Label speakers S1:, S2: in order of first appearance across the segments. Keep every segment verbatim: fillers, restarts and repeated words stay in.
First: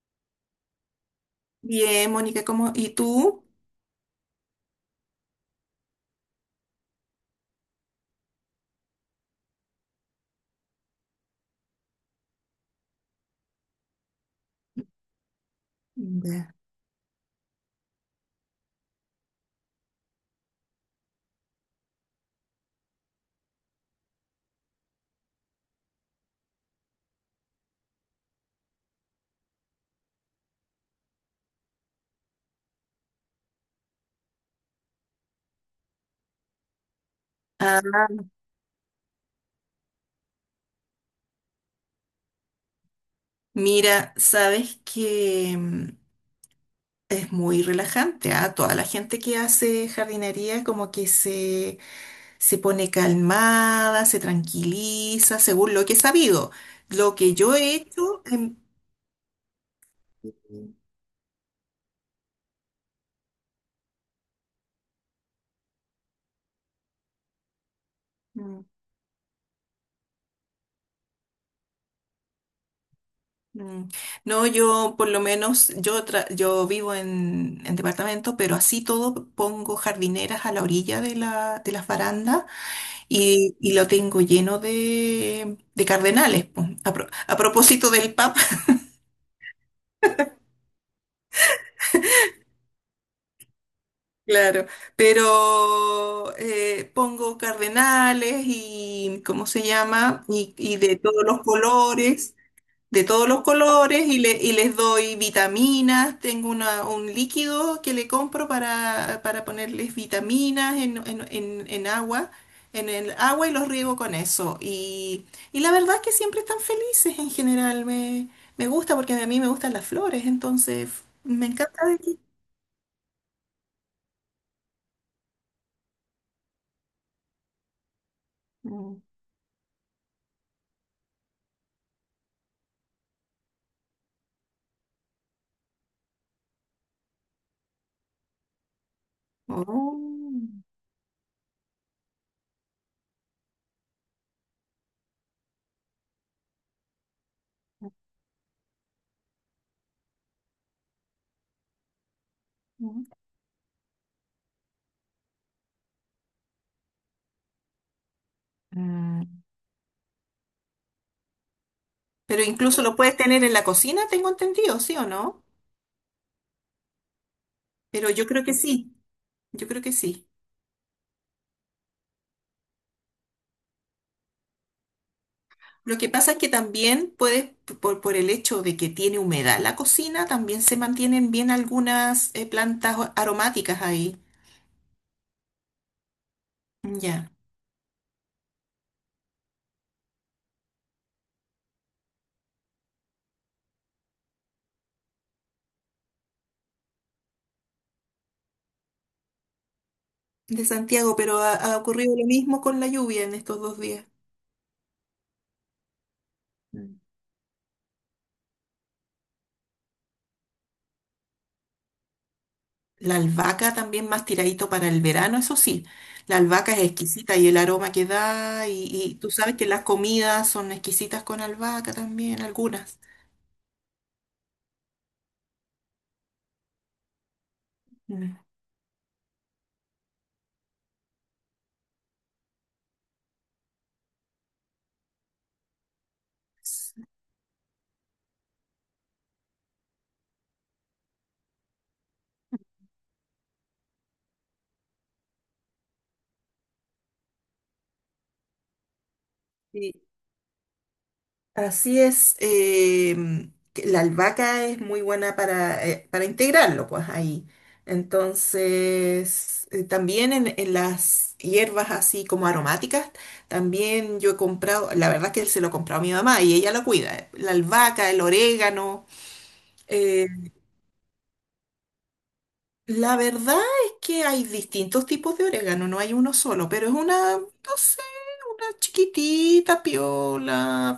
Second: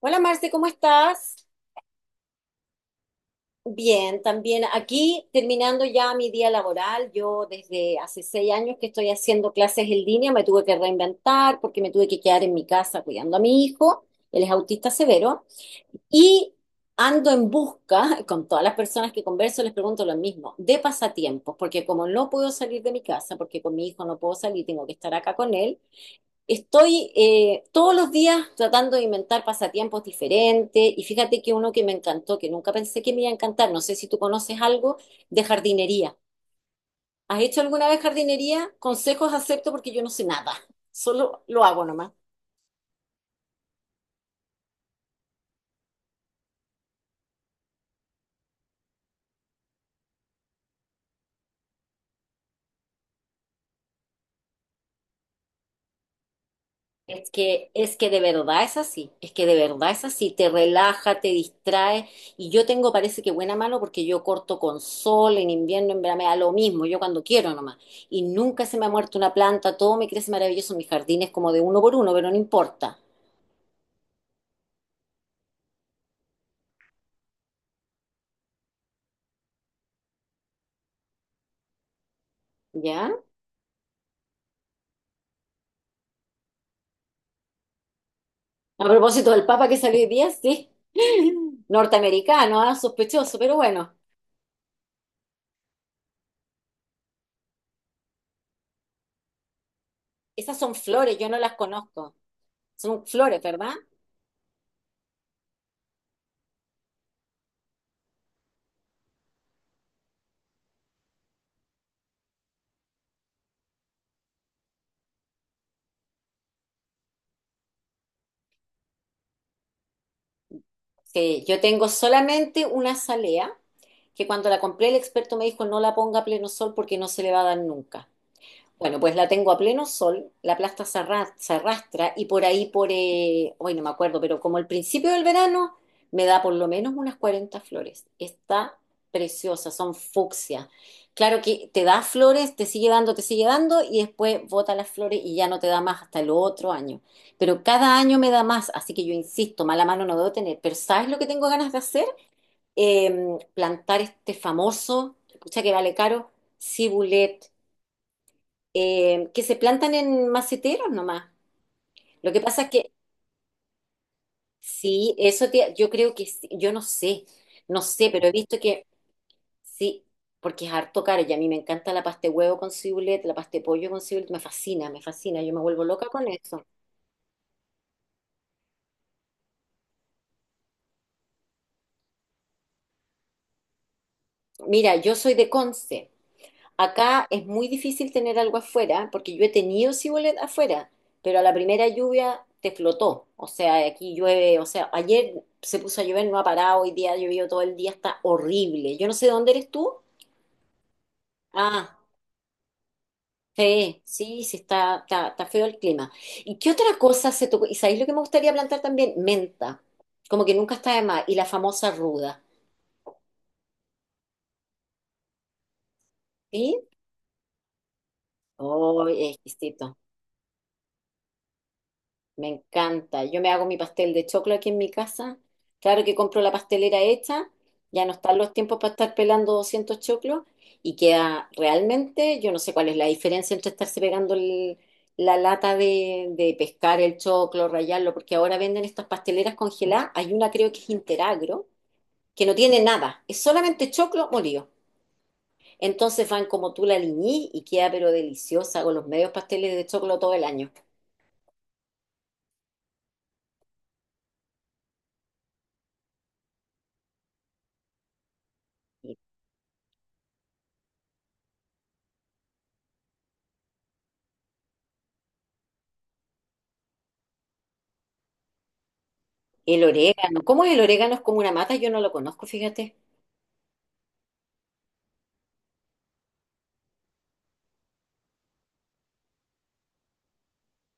S1: Hola Marce, ¿cómo estás?
S2: Bien, Mónica, ¿cómo? ¿Y tú?
S1: Bien, también aquí terminando ya mi día laboral. Yo desde hace seis años que estoy haciendo clases en línea, me tuve que reinventar porque me tuve que quedar en mi casa cuidando a mi hijo, él es autista severo, y
S2: Ya.
S1: ando en busca, con todas las personas que converso les pregunto lo mismo, de pasatiempos, porque como no puedo salir de mi casa, porque con mi hijo no puedo salir, tengo que estar acá con él. Estoy eh, todos los días tratando de inventar pasatiempos diferentes y fíjate que uno que me encantó, que nunca pensé que me iba a encantar, no sé si tú conoces algo de jardinería. ¿Has hecho
S2: Ah,
S1: alguna vez jardinería? Consejos acepto porque yo no sé nada, solo lo hago nomás.
S2: mira, sabes que mm, es muy relajante, ¿ah? Toda la gente que hace jardinería como que se, se pone calmada, se tranquiliza, según lo que he sabido. Lo
S1: Es
S2: que yo
S1: que,
S2: he
S1: es que de
S2: hecho... em,
S1: verdad es así, es que de verdad es así, te relaja, te distrae y yo tengo parece que buena mano porque yo corto con sol, en invierno, en verano, me da lo mismo, yo cuando quiero nomás y nunca
S2: mm,
S1: se me ha muerto una planta, todo me crece maravilloso, mis jardines como de uno por uno, pero no importa,
S2: mm, no, yo por lo menos, yo, tra- yo vivo en, en departamento, pero así todo pongo jardineras a la orilla de la, de las barandas.
S1: ¿ya?
S2: Y, y lo tengo lleno de, de cardenales, po. A, pro- a propósito del Papa,
S1: A propósito del Papa que salió hoy día, sí, norteamericano, ah, sospechoso, pero bueno,
S2: claro, pero eh, pongo cardenales y, ¿cómo se llama? Y,
S1: esas son
S2: y de
S1: flores,
S2: todos
S1: yo no
S2: los
S1: las conozco,
S2: colores. De
S1: son
S2: todos
S1: flores,
S2: los
S1: ¿verdad?
S2: colores y, le- y les doy vitaminas. Tengo una- un líquido que le compro para, para ponerles vitaminas en, en- en- en agua, en el agua y los riego con eso. Y, y la verdad es que siempre están felices en general. Me, me gusta porque a mí me gustan las flores, entonces
S1: Sí,
S2: me
S1: yo
S2: encanta
S1: tengo
S2: de ti.
S1: solamente una azalea que cuando la compré el experto me dijo no la ponga a pleno sol porque no se le va a dar nunca. Bueno,
S2: Mm.
S1: pues la tengo a pleno sol, la plasta se arra- se arrastra y por ahí, por, eh, hoy no me acuerdo, pero como el principio del verano, me da por lo menos unas cuarenta flores. Está preciosa, son
S2: Oh.
S1: fucsia. Claro que te da flores, te sigue dando, te sigue dando y después bota las flores y ya no te da más hasta el otro año. Pero cada año me da más, así que yo insisto, mala mano no debo tener. Pero ¿sabes lo que tengo ganas de hacer?
S2: Mm.
S1: eh, plantar este famoso, escucha que vale caro, cibulet,
S2: Mm.
S1: eh, que se plantan en maceteros nomás. Lo que
S2: Pero
S1: pasa es
S2: incluso
S1: que
S2: lo puedes tener en la cocina, tengo entendido, ¿sí o
S1: sí,
S2: no?
S1: eso te- yo creo que sí, yo no sé, no sé,
S2: Pero
S1: pero
S2: yo
S1: he
S2: creo que
S1: visto que
S2: sí, yo creo que
S1: sí,
S2: sí.
S1: porque es harto caro y a mí me encanta la pasta de huevo con cibulet, la pasta de pollo con cibulet, me fascina, me fascina, yo me vuelvo
S2: Lo
S1: loca
S2: que
S1: con
S2: pasa es que
S1: eso.
S2: también puede, por, por el hecho de que tiene humedad la cocina, también se mantienen bien algunas eh, plantas o- aromáticas ahí.
S1: Mira, yo soy de Conce. Acá
S2: Ya,
S1: es muy difícil tener algo afuera, porque yo he tenido cibulet afuera, pero a la primera lluvia te flotó. O sea, aquí llueve, o sea, ayer se puso a llover, no ha parado, hoy día ha llovido todo el día, está horrible. Yo no sé dónde eres tú.
S2: de Santiago, pero ha, ha
S1: Ah,
S2: ocurrido lo mismo con la lluvia en estos dos
S1: sí,
S2: días.
S1: sí, sí, está, está, está feo el clima. ¿Y qué otra
S2: Mm.
S1: cosa se tocó? ¿Y sabéis lo que me gustaría plantar también? Menta, como que nunca está de más, y la famosa ruda,
S2: La albahaca también más tiradito para el verano, eso sí. La albahaca es
S1: ¿sí?
S2: exquisita y el aroma que da, y,
S1: Oh,
S2: y tú sabes que las
S1: exquisito.
S2: comidas son exquisitas con albahaca también,
S1: Me
S2: algunas.
S1: encanta. Yo me hago mi pastel de choclo aquí en mi casa. Claro que compro la pastelera hecha. Ya no
S2: Mm.
S1: están los tiempos para estar pelando doscientos choclos. Y queda realmente, yo no sé cuál es la diferencia entre estarse pegando el- la lata de, de pescar el choclo, rallarlo, porque ahora venden estas pasteleras congeladas. Hay una creo que es Interagro, que no tiene nada. Es solamente choclo molido. Entonces van como tú la liñí y queda pero deliciosa con los medios pasteles de
S2: Sí.
S1: choclo todo el año.
S2: Así es, em, que la albahaca es muy buena para, eh, para integrarlo, pues ahí. Entonces, eh, también en, en las hierbas así como aromáticas, también yo he comprado, la verdad es que se lo he comprado a mi mamá y ella lo cuida, eh, la albahaca, el orégano.
S1: El
S2: eh,
S1: orégano. ¿Cómo es el orégano? Es como una mata, yo no lo conozco, fíjate.
S2: la verdad es que hay distintos tipos de orégano, no hay uno solo, pero es una, no sé, una chiquitita, piola,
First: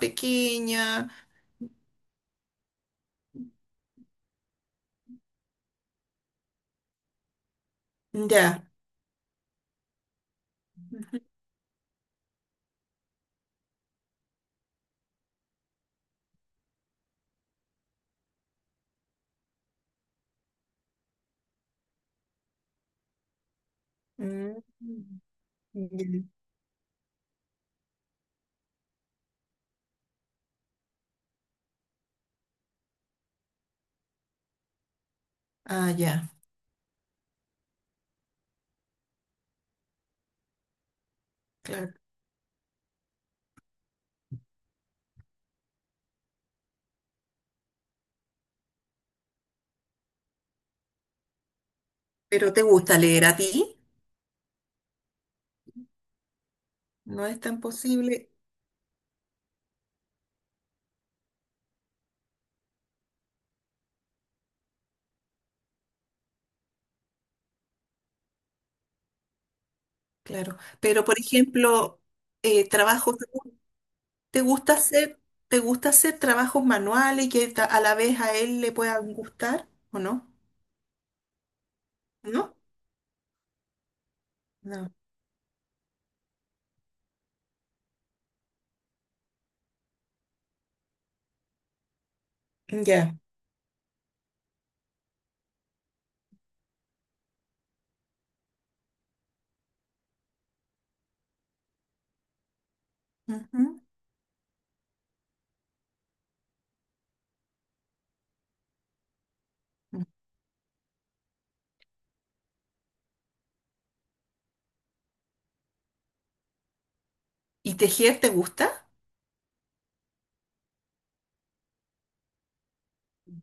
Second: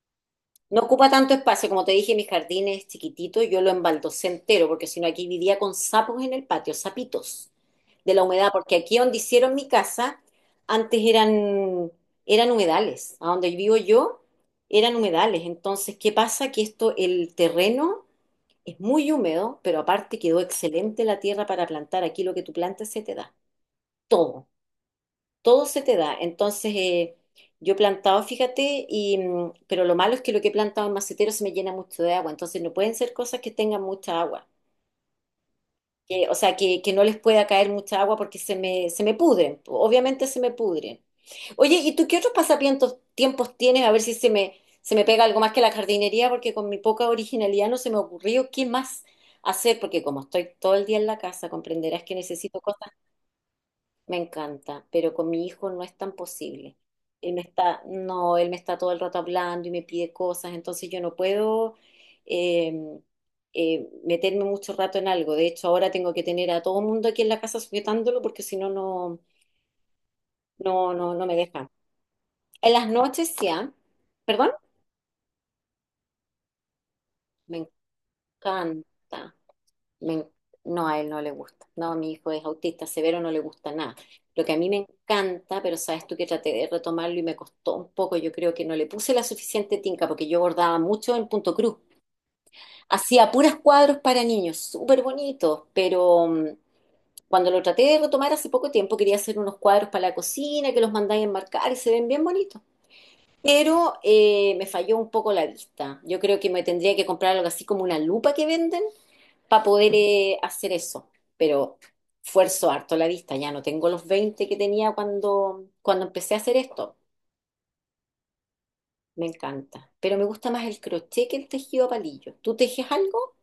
S1: No ocupa
S2: pequeña,
S1: tanto espacio, como te dije, mi jardín es chiquitito, yo lo embaldosé entero, porque si no aquí vivía con sapos en el patio, sapitos de la humedad,
S2: ya.
S1: porque aquí donde hicieron mi casa, antes eran, eran humedales, a donde vivo yo eran humedales. Entonces, ¿qué pasa? Que esto, el terreno es muy húmedo, pero aparte quedó excelente la tierra para plantar. Aquí lo que tú plantas se te da, todo.
S2: Mm.
S1: Todo se te da.
S2: Ya.
S1: Entonces, eh, yo he plantado, fíjate, y, mm, pero lo malo es que lo que he plantado en macetero se me llena mucho de agua. Entonces, no pueden ser cosas que tengan mucha agua.
S2: Ah,
S1: Que,
S2: ya,
S1: o sea, que, que no les pueda caer mucha agua porque se me, se me pudren. Obviamente se me pudren. Oye,
S2: claro.
S1: ¿y tú qué otros pasatiempos tiempos tienes? A ver si se me, se me pega algo más que la jardinería, porque con mi poca originalidad no se me ocurrió qué más hacer, porque como estoy todo el día en la casa, comprenderás que
S2: Pero
S1: necesito
S2: ¿te
S1: cosas.
S2: gusta leer a ti?
S1: Me encanta, pero con mi hijo no es tan posible.
S2: No
S1: Él me
S2: es tan
S1: está,
S2: posible,
S1: no, él me está todo el rato hablando y me pide cosas, entonces yo no puedo eh, eh, meterme mucho rato en algo. De hecho, ahora tengo que tener a todo el mundo aquí en la casa sujetándolo porque si no, no,
S2: claro.
S1: no,
S2: Pero,
S1: no,
S2: por
S1: no me deja.
S2: ejemplo, eh,
S1: En las
S2: trabajos, ¿te
S1: noches
S2: gu-
S1: ya,
S2: ¿te
S1: perdón,
S2: gusta hacer, te gusta hacer trabajos manuales que
S1: me
S2: ta- a la vez a él le puedan
S1: encanta.
S2: gustar o
S1: me-
S2: no?
S1: no, a él no le gusta. No, mi hijo es
S2: ¿No?
S1: autista severo, no le gusta nada. Lo que a mí me
S2: No.
S1: encanta, pero sabes tú que traté de retomarlo y me costó un poco, yo creo que no le puse la suficiente tinca porque yo bordaba mucho en punto cruz.
S2: Ya.
S1: Hacía puras cuadros para niños, súper bonitos, pero mm, cuando lo traté de retomar hace poco tiempo, quería hacer unos cuadros para la cocina que los mandáis a enmarcar y se ven bien bonitos.
S2: Ujú.
S1: Pero eh, me falló un poco la vista. Yo creo que me tendría que comprar algo así como una lupa que venden para poder
S2: Mm.
S1: eh, hacer eso. Pero fuerzo harto la vista, ya no tengo los veinte que tenía cuando, cuando empecé a hacer esto.
S2: ¿Y tejer te gusta?
S1: Me encanta. Pero me gusta más el crochet que el tejido a palillo. ¿Tú tejes algo?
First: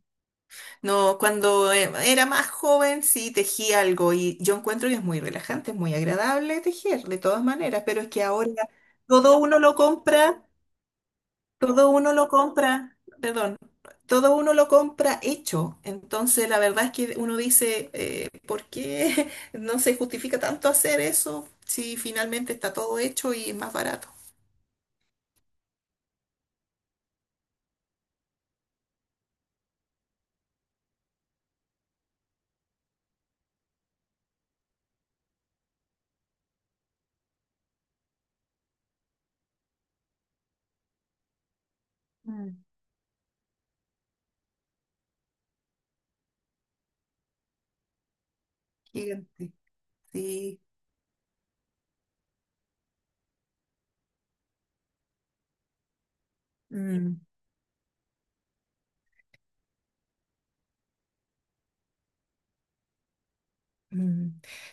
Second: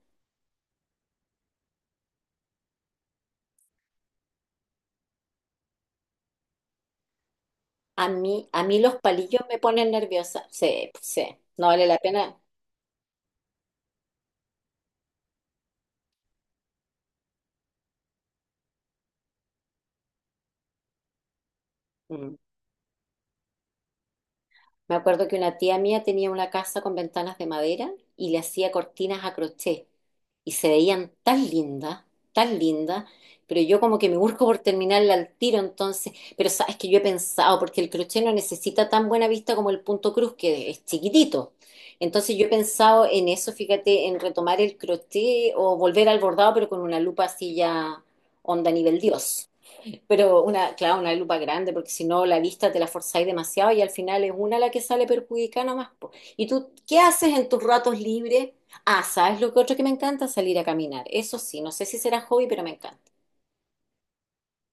S2: No, cuando eh, era más joven sí tejí algo y yo encuentro que es muy relajante, es muy agradable tejer, de todas maneras, pero
S1: A
S2: es que
S1: mí,
S2: ahora
S1: a mí los
S2: todo
S1: palillos me
S2: uno lo
S1: ponen nerviosa.
S2: compra.
S1: Sí, pues, sí. No vale
S2: Todo
S1: la
S2: uno lo
S1: pena.
S2: compra, perdón, todo uno lo compra hecho. Entonces, la verdad es que uno dice, eh, ¿por qué no se justifica tanto hacer eso si
S1: Mm.
S2: finalmente está todo hecho y es más barato?
S1: Me acuerdo que una tía mía tenía una casa con ventanas de madera y le hacía cortinas a crochet y se veían tan lindas, tan lindas, pero yo como que me busco por terminarla al tiro entonces, pero sabes que yo he pensado, porque el crochet no necesita tan buena vista como el punto cruz, que es chiquitito. Entonces yo he
S2: Mm,
S1: pensado en eso, fíjate, en retomar el crochet o volver al bordado, pero con una lupa así ya onda nivel Dios.
S2: gigante,
S1: Pero
S2: sí.
S1: una, claro, una lupa grande, porque si no la vista te la forzáis demasiado y al final es una la que sale perjudicada nomás. Po. ¿Y tú qué
S2: Mm,
S1: haces en tus ratos libres? Ah, ¿sabes lo que otro que me encanta? Salir a caminar. Eso sí, no sé si será hobby, pero me encanta.
S2: mm.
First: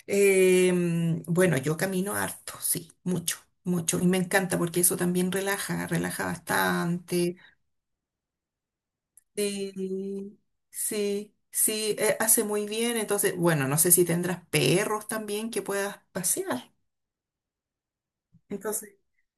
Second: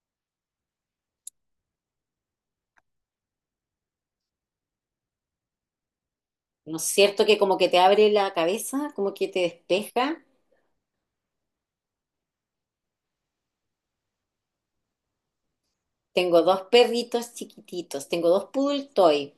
S2: Em, bueno, yo camino harto, sí, mucho, mucho. Y me encanta porque eso también relaja, relaja
S1: ¿No es cierto que
S2: bastante.
S1: como que te abre la cabeza, como que te despeja?
S2: Sí, sí, sí, eh, hace muy bien. Entonces, bueno, no sé si tendrás perros también que puedas
S1: Tengo dos
S2: pasear.
S1: perritos chiquititos, tengo dos poodle
S2: Entonces,
S1: toy.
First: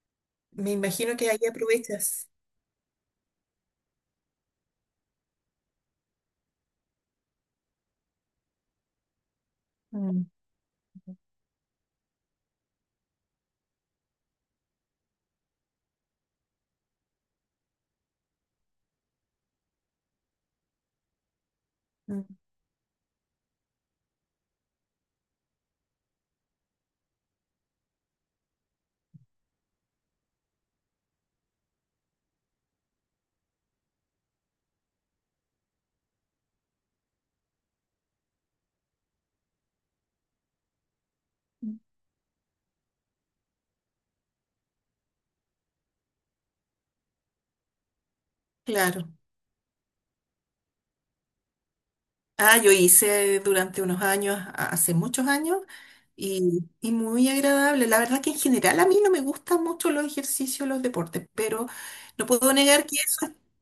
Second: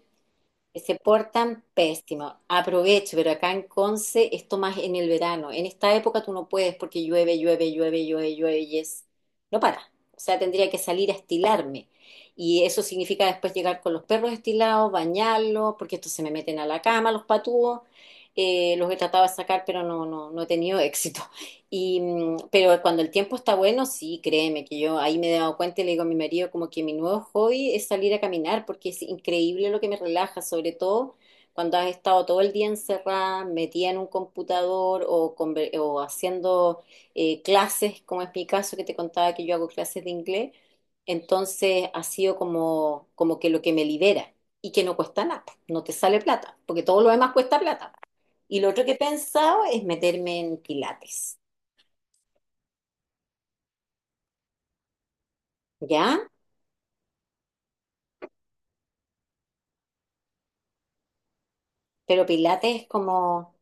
S2: me
S1: Se
S2: imagino que ahí
S1: portan
S2: aprovechas.
S1: pésimo. Aproveche, pero acá en Conce esto más en el verano. En esta época tú no puedes porque llueve, llueve, llueve, llueve, llueve y es... No para. O
S2: Mm,
S1: sea, tendría que salir a estilarme. Y eso significa después llegar con los perros estilados, bañarlos, porque estos se me meten a la cama, los patúos. Eh, los he tratado de sacar, pero no, no, no he tenido éxito. Y,
S2: mm,
S1: mm, pero cuando el tiempo está bueno, sí, créeme que yo ahí me he dado cuenta y le digo a mi marido como que mi nuevo hobby es salir a caminar porque es increíble lo que me relaja, sobre todo cuando has estado todo el día encerrada, metida en un computador o, conver- o haciendo eh, clases, como es mi caso que te contaba que yo hago clases de inglés. Entonces ha sido como, como que lo que me libera y que no cuesta nada, no te sale plata, porque todo lo demás cuesta plata. Y lo otro que he
S2: claro.
S1: pensado es meterme en pilates.
S2: Ah, yo hice durante unos años, a- hace muchos años,
S1: ¿Ya?
S2: y, y muy agradable. La verdad que en general a mí no me gustan mucho los ejercicios, los deportes, pero
S1: Pero
S2: no puedo
S1: Pilates
S2: negar.
S1: es como,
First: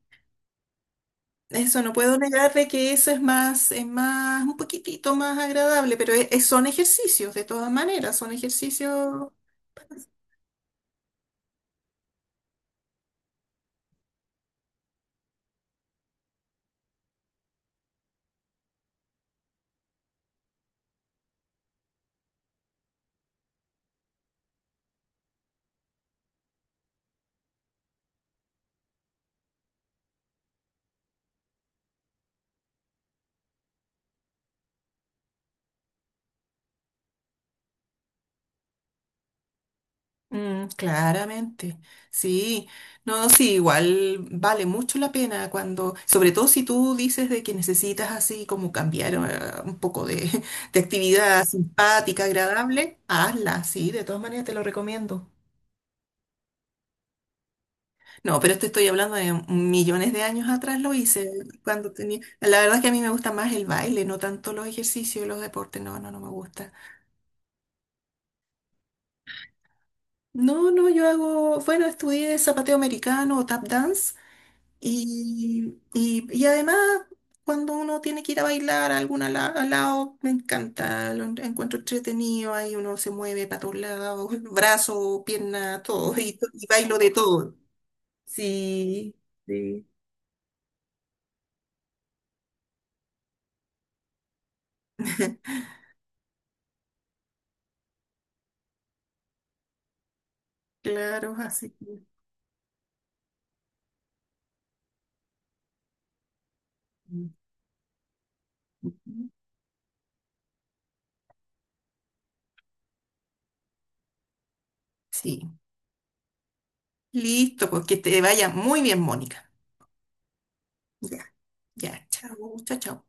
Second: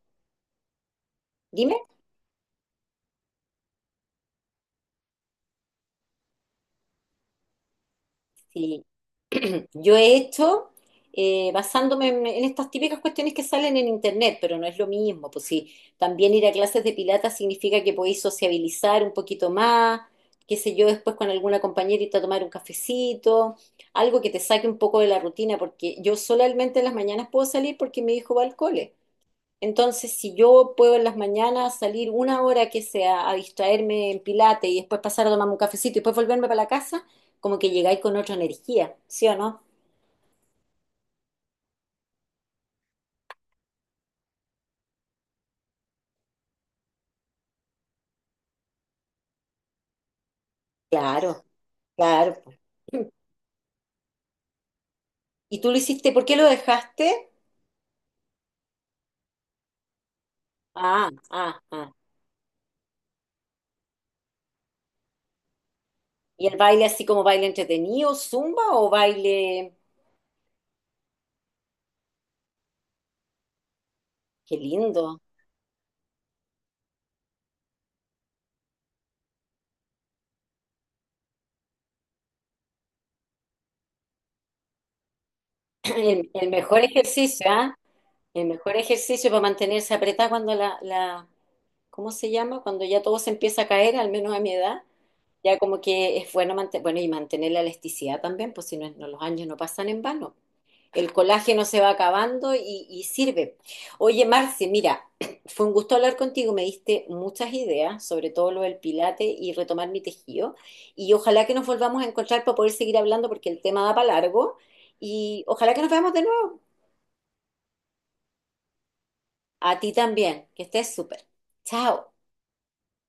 S1: dime,
S2: Eso no puedo negar de que eso es más, es más, un poquitito más agradable, pero e- e- son ejercicios, de todas maneras, son
S1: si
S2: ejercicios,
S1: yo he hecho eh, basándome en, en estas típicas cuestiones que salen en internet, pero no es lo mismo, pues sí, también ir a clases de Pilates significa que podéis sociabilizar un poquito más, qué sé yo, después con alguna compañerita tomar un cafecito, algo que te saque un poco de la rutina, porque yo solamente en las mañanas puedo salir porque mi hijo va al cole. Entonces, si yo puedo en las mañanas salir una hora que sea a distraerme en Pilates y después pasar a tomarme un cafecito y después volverme para la casa, como que llegáis con otra energía, ¿sí o no?
S2: mm, claramente. Sí, no, sí, igual vale mucho la pena cuando, sobre todo si tú dices de que necesitas así como cambiar eh, un poco de, de
S1: Claro,
S2: actividad simpática,
S1: claro.
S2: agradable, hazla, sí, de todas maneras te lo recomiendo.
S1: ¿Y tú lo hiciste? ¿Por qué lo dejaste?
S2: No, pero te estoy hablando de millones de años atrás lo
S1: Ah,
S2: hice
S1: ah,
S2: cuando
S1: ah.
S2: tenía. La verdad es que a mí me gusta más el baile, no tanto los ejercicios, y los deportes. No, no, no me
S1: ¿Y el
S2: gusta.
S1: baile así como baile entretenido, zumba o baile?
S2: No, no, yo hago, bueno, estudié zapateo americano o tap dance
S1: Qué lindo.
S2: y, y, y además cuando uno tiene que ir a bailar a algún ala- al lado, me encanta, lo en- encuentro entretenido, ahí uno se mueve para todos lados, brazo, pierna, todo,
S1: El,
S2: y, to-
S1: el
S2: y
S1: mejor
S2: bailo de
S1: ejercicio,
S2: todo.
S1: ¿ah? El mejor
S2: Sí,
S1: ejercicio para
S2: sí.
S1: mantenerse apretada cuando la, la, ¿cómo se llama? Cuando ya todo se empieza a caer, al menos a mi edad. Ya como que es bueno, mante- bueno y mantener la elasticidad también, pues si no, no los años no pasan en vano. El
S2: Claro,
S1: colágeno
S2: así
S1: se va
S2: que.
S1: acabando y, y sirve. Oye, Marce, mira, fue un gusto hablar contigo, me diste
S2: Mm.
S1: muchas ideas, sobre todo lo del pilate y retomar mi tejido. Y ojalá que nos volvamos a encontrar para poder seguir hablando porque el tema da para largo. Y
S2: Sí.
S1: ojalá que nos veamos de nuevo.
S2: Listo, pues que te vaya muy bien, Mónica.
S1: A ti también, que estés súper.
S2: Ya,
S1: Chao.
S2: ya. Chao, chao, chao.